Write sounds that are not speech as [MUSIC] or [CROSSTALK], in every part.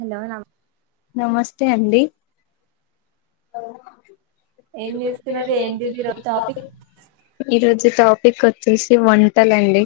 Hello నా రే అండి ఏం ఇన్ని చేస్తున్నారు రోజులు ఏం ఏంటి ఈరోజు టాపిక్ షాపింగ్ ఈరోజు టాపిక్ వచ్చేసి వంటలండి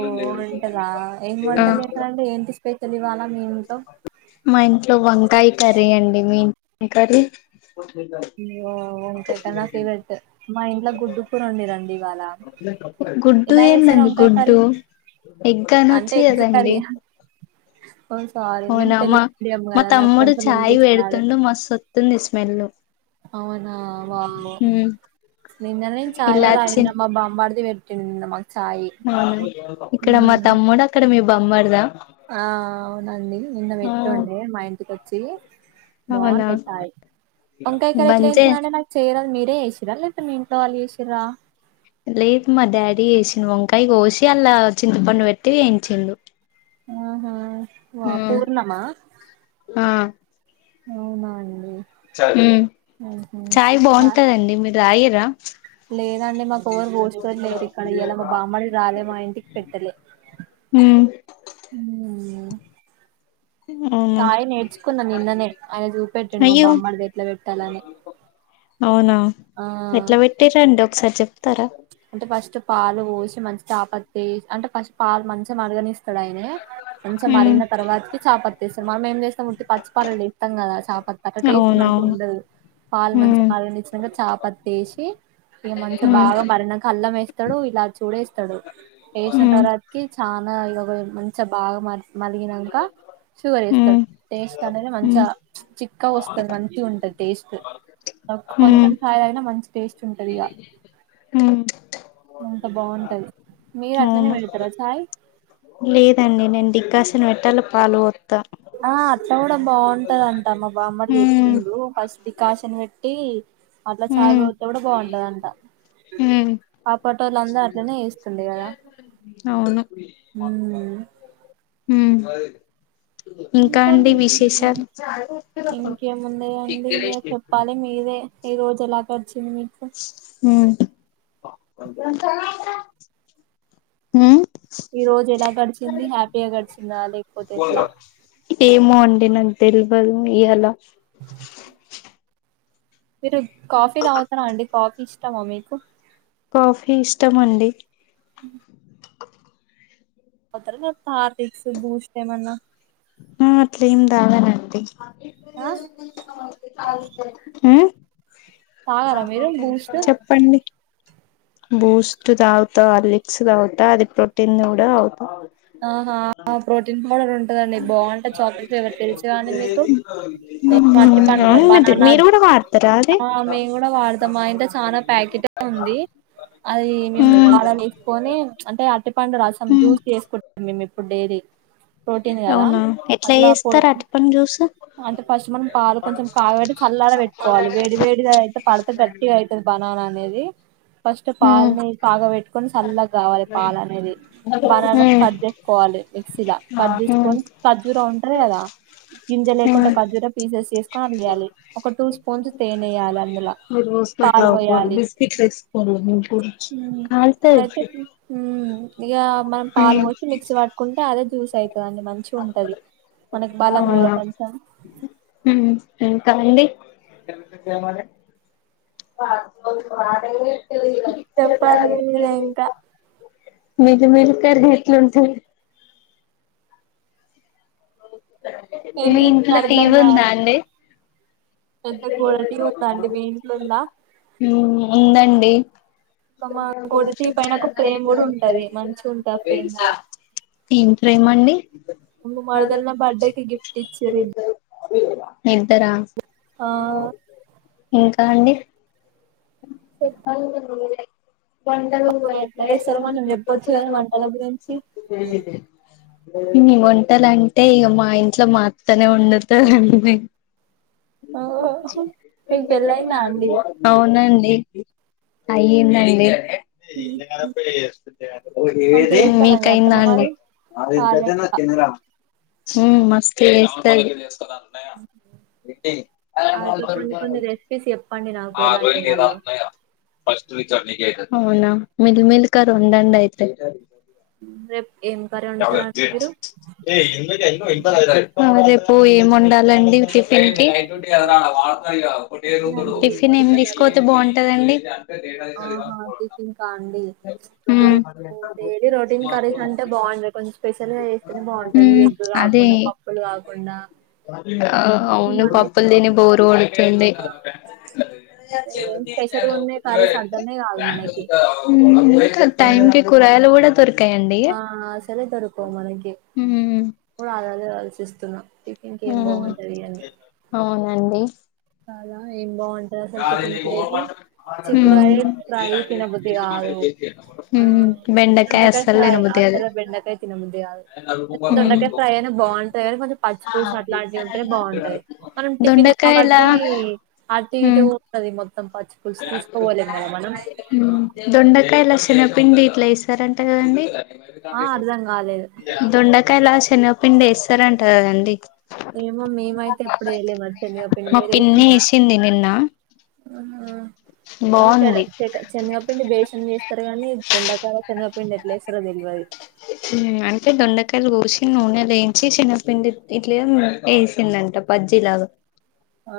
ఓ వంటలా ఆ తెలివా మా ఇంట్లో వంకాయ కర్రీ అండి మీ ఇంట్లోఎం కర్రీ తిన్న అయ్యో వంకాయ కర్రీ నా ఫేవరెట్ మా ఇంట్లో గుడ్డు కూర వండిరండి ఇవాళ గుడ్డు ఎలా తిన్న చేస్తారు వంకాయ గుడ్డు కర్రీ ఎగ్గా అనొచ్చు అంటే ఎగ్ కర్రీ కదండి ఓ సారీ మేము అవునా మ తెలుగు మీడియం మా కదా నాకు తమ్ముడు కొంచెం చాయ్ ఇంగ్లీష్ రాదు వేడుతుండు మస్తు వస్తుంది స్మెల్ అ అవునా వావ్ నిన్ననే చాయ్ కూడా ఇలాచి తాగిన మా బామ్మర్ది పెట్టిండు చిన్న మ ఆ ఇక్కడ మా తమ్ముడు అక్కడ మీ బొమ్మర్దా ఆ అవునండి నిన్న పెట్టుండే మా ఇంటికొచ్చి అవునా బాగుంటాయి చాయి వంకాయి కర్రి ఎట్లా బంజే చేస్తారండీ నాకు చేయరాదు మీరు రే చేసిరా లేకపోతే మీ ఇంట్లో వాళ్లు చేసిరా లేదు మా డాడీ చేసిండు వంకాయ కోసి అల్లా చింతపండు పెట్టి వేయించిండు ఆ పూర్ణమా అవునా అండి ఉ చాయ్ ఆహా బాగుంటదండి మీరు తాగిర్రా లేదండి మాకు ఎవరు పోషటోల్లు లేరు ఇక్కడ ఇయల మా బామ్మడిది రాలే మా ఇంటికి పెట్టలే టీవీ సౌండ్ అవునా చాయి నేర్చుకున్న నిన్ననే ఆయన చూపెట్టండి మా అయ్యో బామ్మడిది ఎట్లా పెట్టాలని అవునా ఆ ఎట్లా పెట్టిరండి ఒకసారి చెప్తారా అంటే ఫస్ట్ పాలు పోసి మంచి చాపత్ ఎసి అంటే ఫస్ట్ పాలు మంచిగా మరగనిస్త అక్కడైనే మంచిగా మరిగిన తర్వాతకి చేపత్త ఎస్తారు మనం ఏం చేస్తాం ఉట్టి పచ్చిపాలల ఎస్తాం కదా ప అ టేస్ట్ మంచిగా అవునవును ఉండదు పాలు మంచిగా ఉమ్ మరగ ఇచ్చినాక చపత్తెసి ఇగ మంచి ఉమ్ బాగా మరినంక అల్లం వేస్తాడు ఇలాచూడేస్తాడు వేసిన ఉమ్ తర్వాతకి చా మ మంచిగా బాగా మ మరిగినంక షుగర్ ఉమ్ వేస్తాడు టేస్ట్ అంటది ఉమ్ మంచిగా చిక్కాగా వస్తది మంచిగా ఉంటది టేస్ట్ ఉమ్ కొంచెం చాయి తాగిన మంచిగా ఉంటది టేస్ట్ ఉంటది ఇగ ఉమ్ అంత బాగుంటది మీ అట్లనే అవును పెడతారా చాయ్ లేదండి నేను డికాషన్ పెట్టి పాలు పోతా ఆ అట్లా కూడా బాగుంటద అంట మా బామ్మర్ది హ్మ్ చెప్పిండు ఫస్ట్ డికాషన్ పెట్టి అట్లా చాయ్ హ్మ్ పోతే కూడా బాగుంటదంట హ్మ్ ఆ పటోలు అంతా అట్లనే చెస్తుండే కదా ఉ ఉ ఇంకా అండి విశేషాలు ఇంకేముందియండి ఇగ చెప్పాలి మీరే ఈ రోజు ఎలా గడిచింది మీకు ఉ ఉ ఈ రోజు ఎలా గడిచింది హ్యాపీగా గడిచిందా లేకపోతే ఎట్లా ఏమో అండి నాకు తెల్వదు ఇయలా మీరు కాఫీ తాగుతుర అండి కాఫీ ఇష్టమా మీకు కాఫీ ఇష్టం అండి అ ఆ తర్వాత హార్లిక్స్ బూస్ట్ ఏమన్నా ఆ అట్ల ఏం తాగనండి ఆ ఆ తాగారా మీరు బూస్ట్ చెప్పండి బూస్ట్ దగుతా హార్లిక్స్ దవుతా అది ప్రోటీన్ ది కూడా తాగుతా ఆహా ప్రోటీన్ పౌడర్ ఉంట ఉంటదండి బాగుంట చాక్లెట్ ఫ్లేవర్ తెలూసుగా మీకు నేను అరటి పండ్లు అవును మీరు బనన మీరు కూడా వాడతారా అది ఆ మేము కూడా వాడతామా మా ఇంట్లో చనా ప్యాకెట్ ఉంది అది మేము ఉమ్ పాల లేసుకొని అంటే అరటి పండు రసం ఉమ్ జూస్ చేసుకుంటాం మేము ఇప్పుడు డైరీ ప్రోటీన్ కదా అవునా ఎట్లా అట్లా ప్రో చేస్తారు అరటిపండు జ్యూస్ అంటే ఫస్ట్ మనం పాలు కొంచెం కాగబెట్టి చల్లార పెట్టుకోవాలి వేడి వేడిగా అయితే పడితే గట్టిగైతది బనానా అనేది ఫస్ట్ ఉమ్ పాల్ని కాగా పెట్టుకొని చల్లగా కావాలి పాలనేది బనానా ఉమ్ కట్ చేసుకోవాలి మీక్సీలా కట్ చేసుకోని ఖర్జూర ఉంటది కదా గింజ లేకుండా ఉమ్ ఖర్జూర పీసెస్ చేసుకొని అడియాలి ఒక టూ స్పూన్స్ తేనెేయాలి అందులో పాల్ పోయాలి అయితే కాల్తది ఇక మనం పాలు ఉమ్ పోసి మిక్సీ పట్టుకుంటే అదే జ్యూస్ అవుతుంది అండి మంచిగా ఉంటది మనకి బలం రో మ్ ఇంకా అండీ ట చెప్పాలి మీరే ఇంకా మిల్ మిల్కర్ ఎట్లుంటది మీ ఇంట్లో టీవీ ఉందా అండి పెద్ద గోడటి ఉందండి మీ ఇంట్లుందా మ్ ఉందండి ఒక మా గోడటి పైన ఒక ఫ్రేమ్ కూడా ఉంటది మంచిగా ఉంటది ఆ ఫ్రేమ్ కూడా [UNINTELLIGIBLE] దీంట్లో ఏమండి మా మరదలు నా బర్త్డే కి గిఫ్ట్ ఇచ్చిర్రు ఇద్దరా ఆ ఇంకా అండి అ వంటలు ఎట్ల చేస్తారో కొంచం చెప్పచు కదా వంటల గురించి హు వంటాలంటే ఇక మా ఇంట్లో మా అత్తనే వండుతదండి ఆ మీకు పెళ్ళయిందా అండి అవును అండి అయిందండీ మంచిగా చేస్తదా మీ మీకయిందా అత్తమ్మ అండి మరి కాలే ఇంకా మ్ మస్తు చేస్తాది అయితే కొన్ని కొన్ని రెసిపీస్ చెప్పండి నాకు అ ఎలా ర చేయాలో అన్నయ్య ఫస్ట్ అవునా మిల్ మిల్కర్ ఉంది అండి ఐతే రేపు ఏం కర్రీ అ వండుతారండి మీరు రేప్ పు ఏం ఉండాలండి టిఫిన్ కి అదే అండి టిఫిన్ ఏం వండుతున్నారు తీసుకోతే బాగుంటదండి ఆహా టిఫిన్కా అండి ఇప్పుడు మ్మ్ డైలీ రొటీన్ కర్రీస్ అంటే బాగుండదు కొంచెం స్పెషల్ గా చేస్తేనే బాగుంటది మ్మ్ అదే రాకుండా పప్పులు కాకుండా ఆ ఔవును అన్నీ పప్పులు తిని థీని తిని బోరు కొడుతుంది ఏం స్పెషల్గా ఉన్నాయి కర్రీస్ అర్థమే కాదు మనకి [UNINTELLIGIBLE] మ్ అవును. టైమ్కి కూరగాయలుకూడా దొరిక ఆ అసలే దొరకవ్ మనకి ఉమ్ కూడా అలాదే ఆలోచిస్తున్నా టిఫిన్ కి హు ఏం బాగుంటది అని అవునండి చాలా ఏం బాగుం టతి అసలు టిఫిన్స్ లోకి ఉమ్ చిక్కుడుకాయి ఫ్రీ తినబుద్ది కాదు ఉమ్ బెండకాయ దొండకాయ అస్సలు ఫ్రై తినబుద్ధి కాదు అసలు బెండకాయ తినబుద్ది కాదు దొండకాయ ఫ్రై అయినే బాగుంటది కాని కొంచెం పచ్చి పులుసు అట్లాంటివి ఉంటేనే బాగుంటది. దొండకాయల టీ అటు ఇటు ఉంటాది మొత్త ఉ దొండకాయలాస్ చెనగపిండి ఇట్లా ఇస్తారంట కాదండి ఆ అర్ధం కాలేదు దొండకాయలాస్ చెన్గాపిండి వేస్తారంట కాదండి ఏమో మేమైతే ఎప్పుడ వేయలే మరి శేనగపిండ్ మా మీరు పిన్ని వేసిండ్రా వేసింది నిన్న ఆ చెడ బాగుంది చెక చెనగపిండి బేషన్ చేస్తారు కానీ దొండకాయ చెనగ పిండి ఎట్లేస్తారో తెల్వది ఉ అంటే దొండకాయలు కోసి నూనెలెంచి చెనగపిండి ఇట్ల వేసిందంట బజ్జిలాగా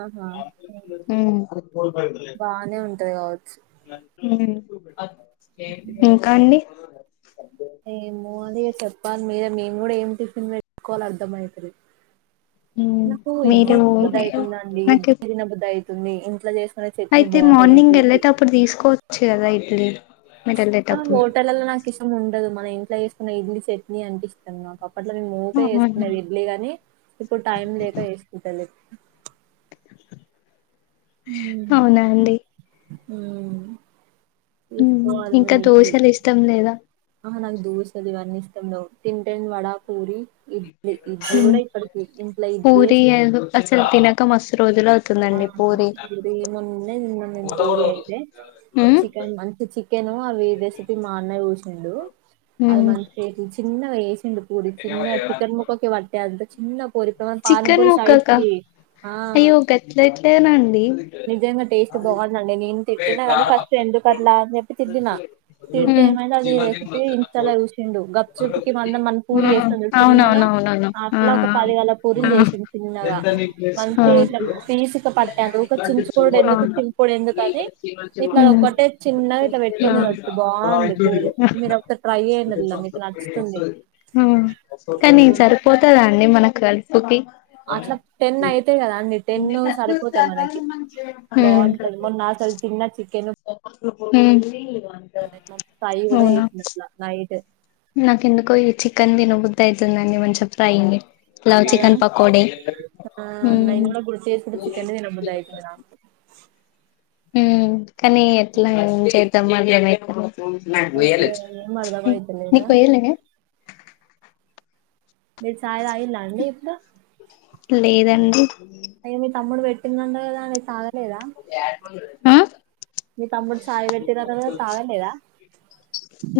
ఆహా ఉ ఉ బానే ఉంటది కావచ్చు ఇంకా అండి ఏమో మీరే చెప్పాలి మీరె మేము కూడా ఏం టిఫిన్ పెట్టుకోవాలి అర్ధంమయితలేదు నాకు ఇడ్లీ మీరు తినబుద్దయితుందండి నాకు ఇడ్లీ తినబుద్దయితుంది ఇంట్లో చేస్ అయితే మార్నింగ్ వెళ్ళేటప్పుడు తీసుకోవచ్చు కాదా ఇడ్లీ మీరు వెళ్ళేటప్పుడు హోటలలో నాకు ఇష్టం ఉండదు మన ఇంట్లో చేసుకున్న ఇడ్లీ చట్నీ అంటే ఇష్టం నాకు అప్ అట్ల మేం ఉకే చేస్కునేది ఇడ్లీగాని ఇప్పుడు టైం లేక చేస్కుంటాలేం అవునా అండి ఉ ఉ ఇంక దోశలు ఇష్టం లేదా ఆహా నాకు దోశలు ఇవన్నీ ఇష్టం లెవ్ తింటే నేన్ వడా పూరి ఇడ్లీ ఇడ్లీ కూడా ఇప్పటికి ఇంట్ల ఇడ్లీ పూరి ఇష్టం అసలు తినక మస్తు రోజులు ఆ అవుతుందండి పూరి మొన్ననే తిన్నాను పూరి అయితే ఉమ్ చికెన్ అంత చికెను అవి రెసిపీ మా అన్న చేసిండు అది ఉమ్ మంచి చిన్నగ చేసి చిన్న పూరి చిన్న చికెన్ ముక్కకి పట్టే అంత చిన్న పూరి పానీ చికెన్ పూరిసైజుకి ఆ ట్లేట్లెనండి నిజంగా టేస్ట్ బాగుందండి నేను తిట్టిన కాని ఫస్ట్ ఎందుకు అట్లా అని చెప్పి తిట్టిన తిడితే ఉమ్ ఏమైంది ఈ రెసిపీ ఇంస్టా ల చూసిండు గప్ చుప్ మందం మన్ ఆ పూరి చేస్తం చుడు చిన్నగా అవునవునవునవును ఆ అట్లా ఒక పదిగల ఆ ఆ పూరిలు చేసిండు చిన్నగా ఆ మంచి పీస్ కు పట్టదు చుంచుకొనుడు ఎందుకు చింపుడు ఎందుకు అని ఇట్లా ఉమ్ ఒకటే చిన్నగా ఇట్లా పెట్టుది తినచ్చు బా గుంది పూరి మీరు ఒకసారి ట్రై చేయండి మీకు నచ్చుతుంది. ఆ ఆ, కానీ సరిపోతాదండి మనకు కడుపుకి ఉమ్ అట్ల టెన్ అయితే కదా అన్నీ టెన్ సరిపోతాయి మనకి బాగుంటది మొన్న హల్ తిన్న చికెను ఉ మా మమ్మీ ఫ్రై కూడా చేసింది అట్ల నైట్ నాకెందుకో ఈ చికెన్ తినబుద్దయితుందండి మంచిం ఫ్రై లవ్ కదా చికెన్ పకోడి ఉమ్ ఆ గుర్తుచేసుకుంటే చికెనే తినబుద్దయితుంది నాకు ఉ కానీ ఎట్లా ఏం చేద్దాం మరి ఇప్పుడు నాకు వేయలేద్ ఏం అర్ధమైతలేదా నీకు వేయలే మీరు చాయ్ తాగిల్లాండి ఇపుడు లేదండి అయ్యో మీ తమ్ముడు పెట్టిండంట కదా మీర్ తా లేదా ఆ మీ తమ్ముడు చాయ్ పెట్టిరాట గాదా తాగ లేదా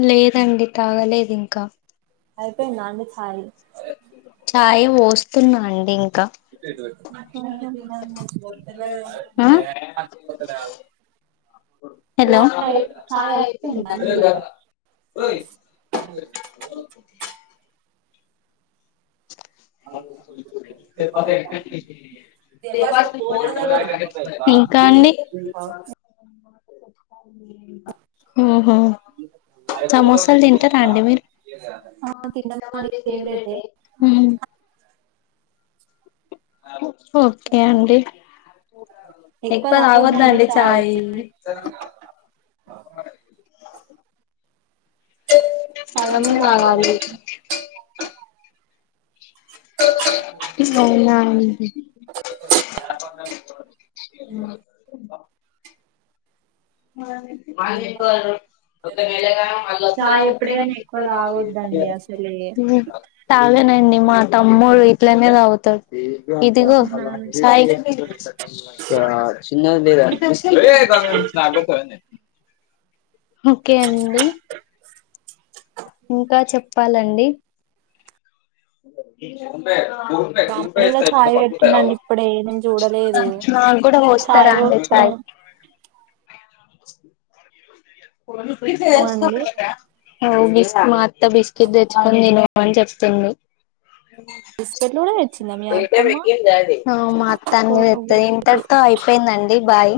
లేదండి తాగలేదు ఇంకా అయిపోయిందా అండీ చాయ్ చాయ్ పోస్తున్నా అండి ఇంకా ఆ [UNINTELLIGIBLE] హలో చాయ్ చాయ్ అయిపోయిందా అండి [UNINTELLIGIBLE] [UNINTELLIGIBLE] [UNINTELLIGIBLE] ఇంకా అండీ ఉహా ఆ గిన్నెలు కడిగిన ఏమ్ లేదే హ్మ్ స్ ఓకే అండీ ఎక్కువ తాగొద్దండి చాయీ ఆహా సగమే తాగాలి అవునా అం హ్ [UNINTELLIGIBLE] సాయిపే ఎక్కువ తగొద్దండి చాయ్ ఎప్పుడు గాని ఎక్కువ తాగొద్దండి అసలే ఉహ్ తాగనండి మా తమ్ముడు ఇట్లనే తాగుతడ్ ఇది గో అవునా సాయి కీచేయి ఓకే అండీ స్ స్ ఇంకా చెప్పాలండి [UNINTELLIGIBLE] మామిడిలో చాయ్ పెట్టిండండి ఇప్పుడే నేను చూడలేదు మాక్ కూడా వోస్తారా అండీ చాయ్ ఆహ్ మా అత్త బిస్కెట్ తెచ్చుకొని తిను అని చెప్ తుంది బిస్కెట్లు కూడా తెచ్చిందా మీ అత్తమ్మ [UNINTELLIGIBLE] ఆవ్ మా అత్త అన్ని తెత్తది ఇంతటితో అయిపోయిందండి బాయ్